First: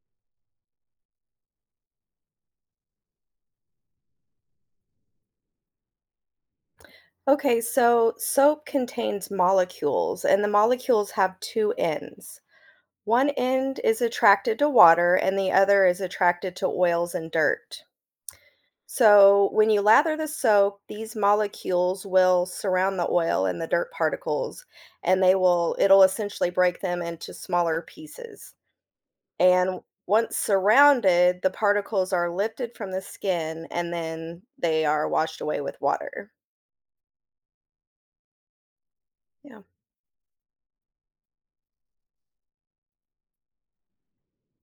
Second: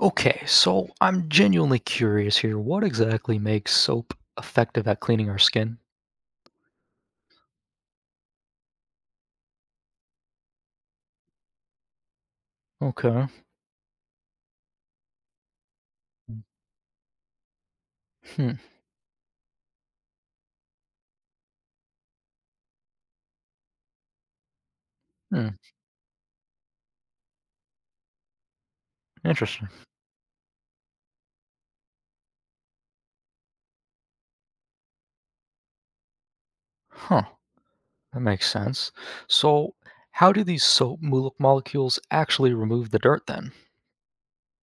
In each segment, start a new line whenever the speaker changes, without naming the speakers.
Okay, so I'm genuinely curious here. What exactly makes soap effective at cleaning our skin?
Okay, so soap contains molecules, and the molecules have two ends.
Okay.
One end is attracted to water, and the other is attracted to oils and dirt.
Hmm.
So, when you lather the soap, these molecules will surround the oil and the dirt particles, and they
Hmm.
will, it'll essentially break them into smaller pieces.
Interesting.
And once surrounded, the particles are lifted from the skin and then they are washed away with water.
Huh. That makes sense.
Yeah.
So, how do these molecules actually remove the dirt then?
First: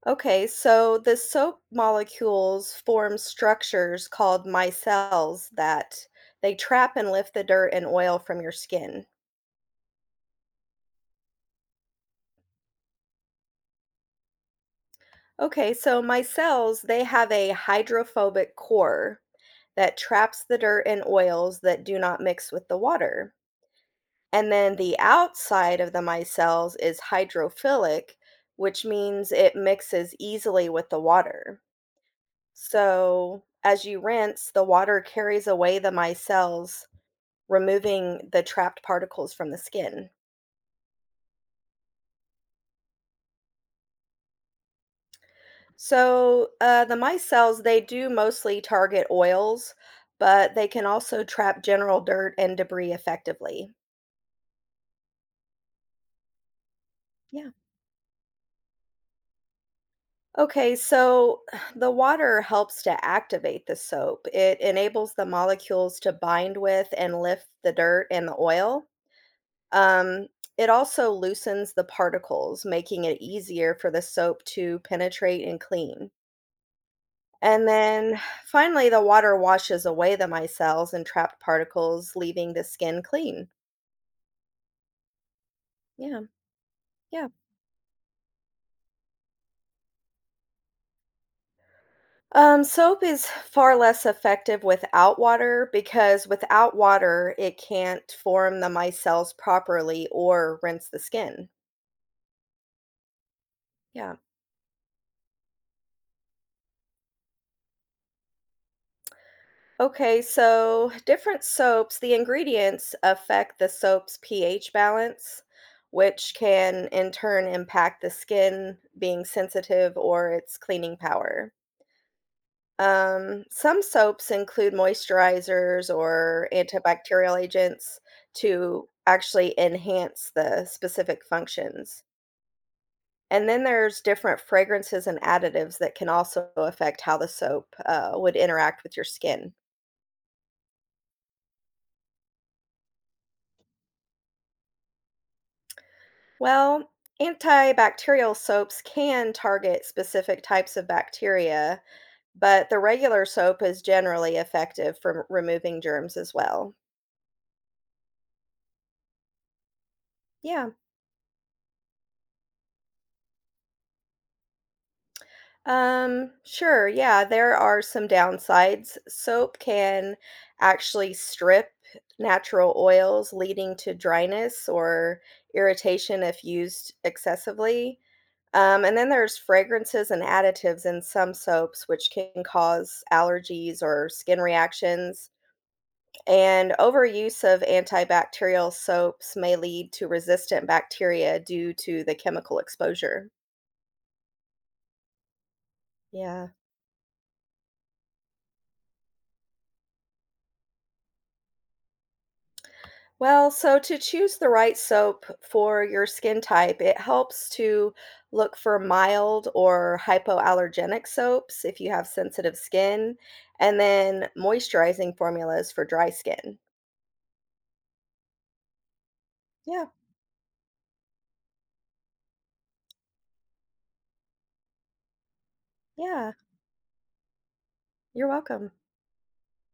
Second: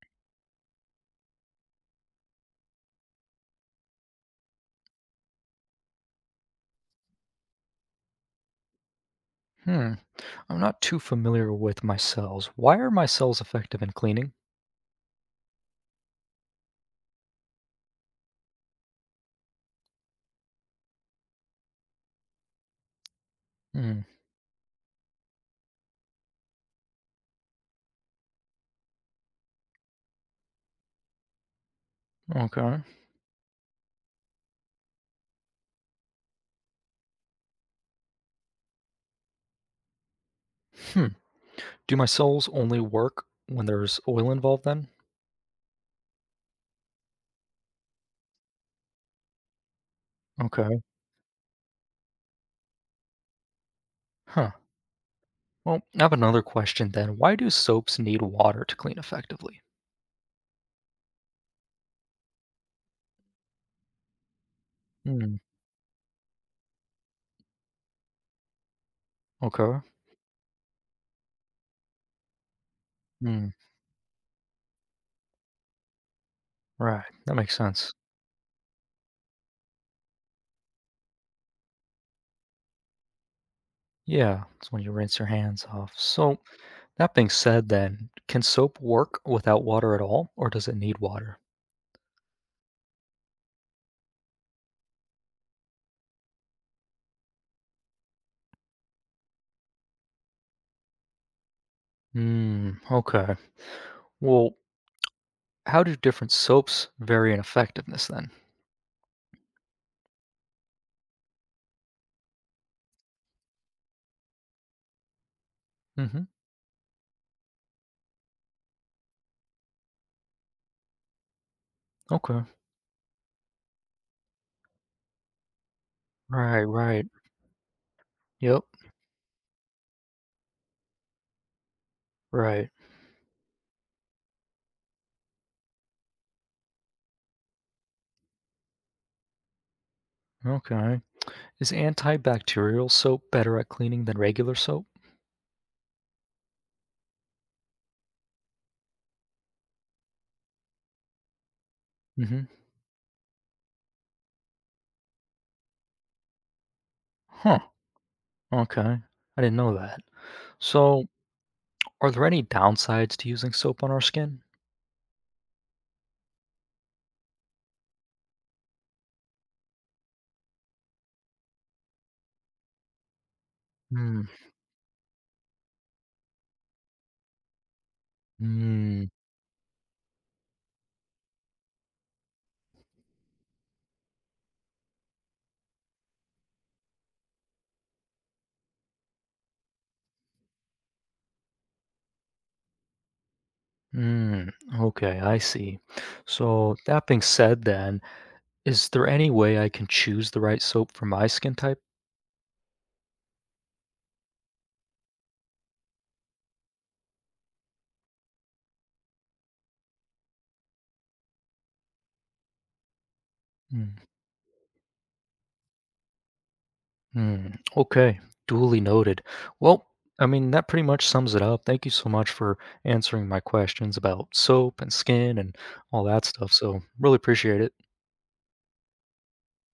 Okay, so the soap molecules form structures called micelles that they trap and lift the dirt and oil from your skin.
Hmm. I'm not too familiar with my cells. Why are my cells effective in cleaning?
Okay, so micelles, they have a hydrophobic core that traps the dirt and oils that do not mix with the water.
Hmm.
And then the outside of the micelles is hydrophilic, which means it mixes easily with the water.
Okay.
So as you rinse, the water carries away the micelles removing the trapped particles from the skin.
Hmm. Do my cells only work when there's oil involved then?
So, the mice cells, they do mostly target oils, but they
Okay.
can also trap general dirt and debris effectively.
Huh. Well, I have another question then. Why
Yeah.
do soaps need water to clean effectively?
Okay, so the water helps to activate the soap. It enables the
Hmm.
molecules to bind with and lift the dirt and the oil.
Okay.
Um, it also loosens the particles, making it
Hmm.
easier for the soap to penetrate and clean.
Right. That makes
And
sense.
then finally, the water washes away the micelles and trapped particles, leaving the skin clean.
Yeah, it's when you rinse your hands off.
Yeah,
So, that being
yeah.
said, then, can soap work without water at all, or does it need water?
Soap is far less effective without water because without water, it can't form the micelles properly or rinse the skin.
Hmm, okay.
Yeah.
Well, how do different soaps vary in effectiveness then?
Okay, so different soaps, the ingredients affect the soap's pH balance,
Mm-hmm.
which can in turn impact the skin being sensitive or its cleaning power.
Okay.
Some soaps include moisturizers or
Right, right.
antibacterial agents
Yep,
to actually enhance the specific functions.
right.
And then there's different fragrances and additives that can also affect how the soap would interact with your skin.
Okay. Is antibacterial soap better at cleaning than regular soap?
Well, antibacterial soaps can target specific types of bacteria,
Mm-hmm.
but the regular soap is generally effective for removing germs as well.
Huh. Okay. I didn't know that.
Yeah.
So, are there any downsides to using soap on our skin?
Sure. Yeah, there are some downsides. Soap can actually strip natural oils, leading to
Hmm.
dryness or irritation if used excessively. And
Mm,
then there's fragrances and additives in some soaps, which can cause allergies or skin reactions. And overuse of antibacterial soaps may lead to resistant bacteria due to the chemical exposure.
mm. Okay, I see.
Yeah.
So, that being said, then, is there any way I can choose the right soap for my skin type?
Well, so to choose the right soap for your skin type, it helps to look for mild or hypoallergenic soaps if you have sensitive skin, and
Mm,
then moisturizing formulas for dry skin.
mm. Okay, duly noted.
Yeah,
Well, I mean, that pretty much sums it up. Thank you so much for answering my questions about soap and skin and all that
yeah,
stuff. So, really appreciate it.
you're welcome.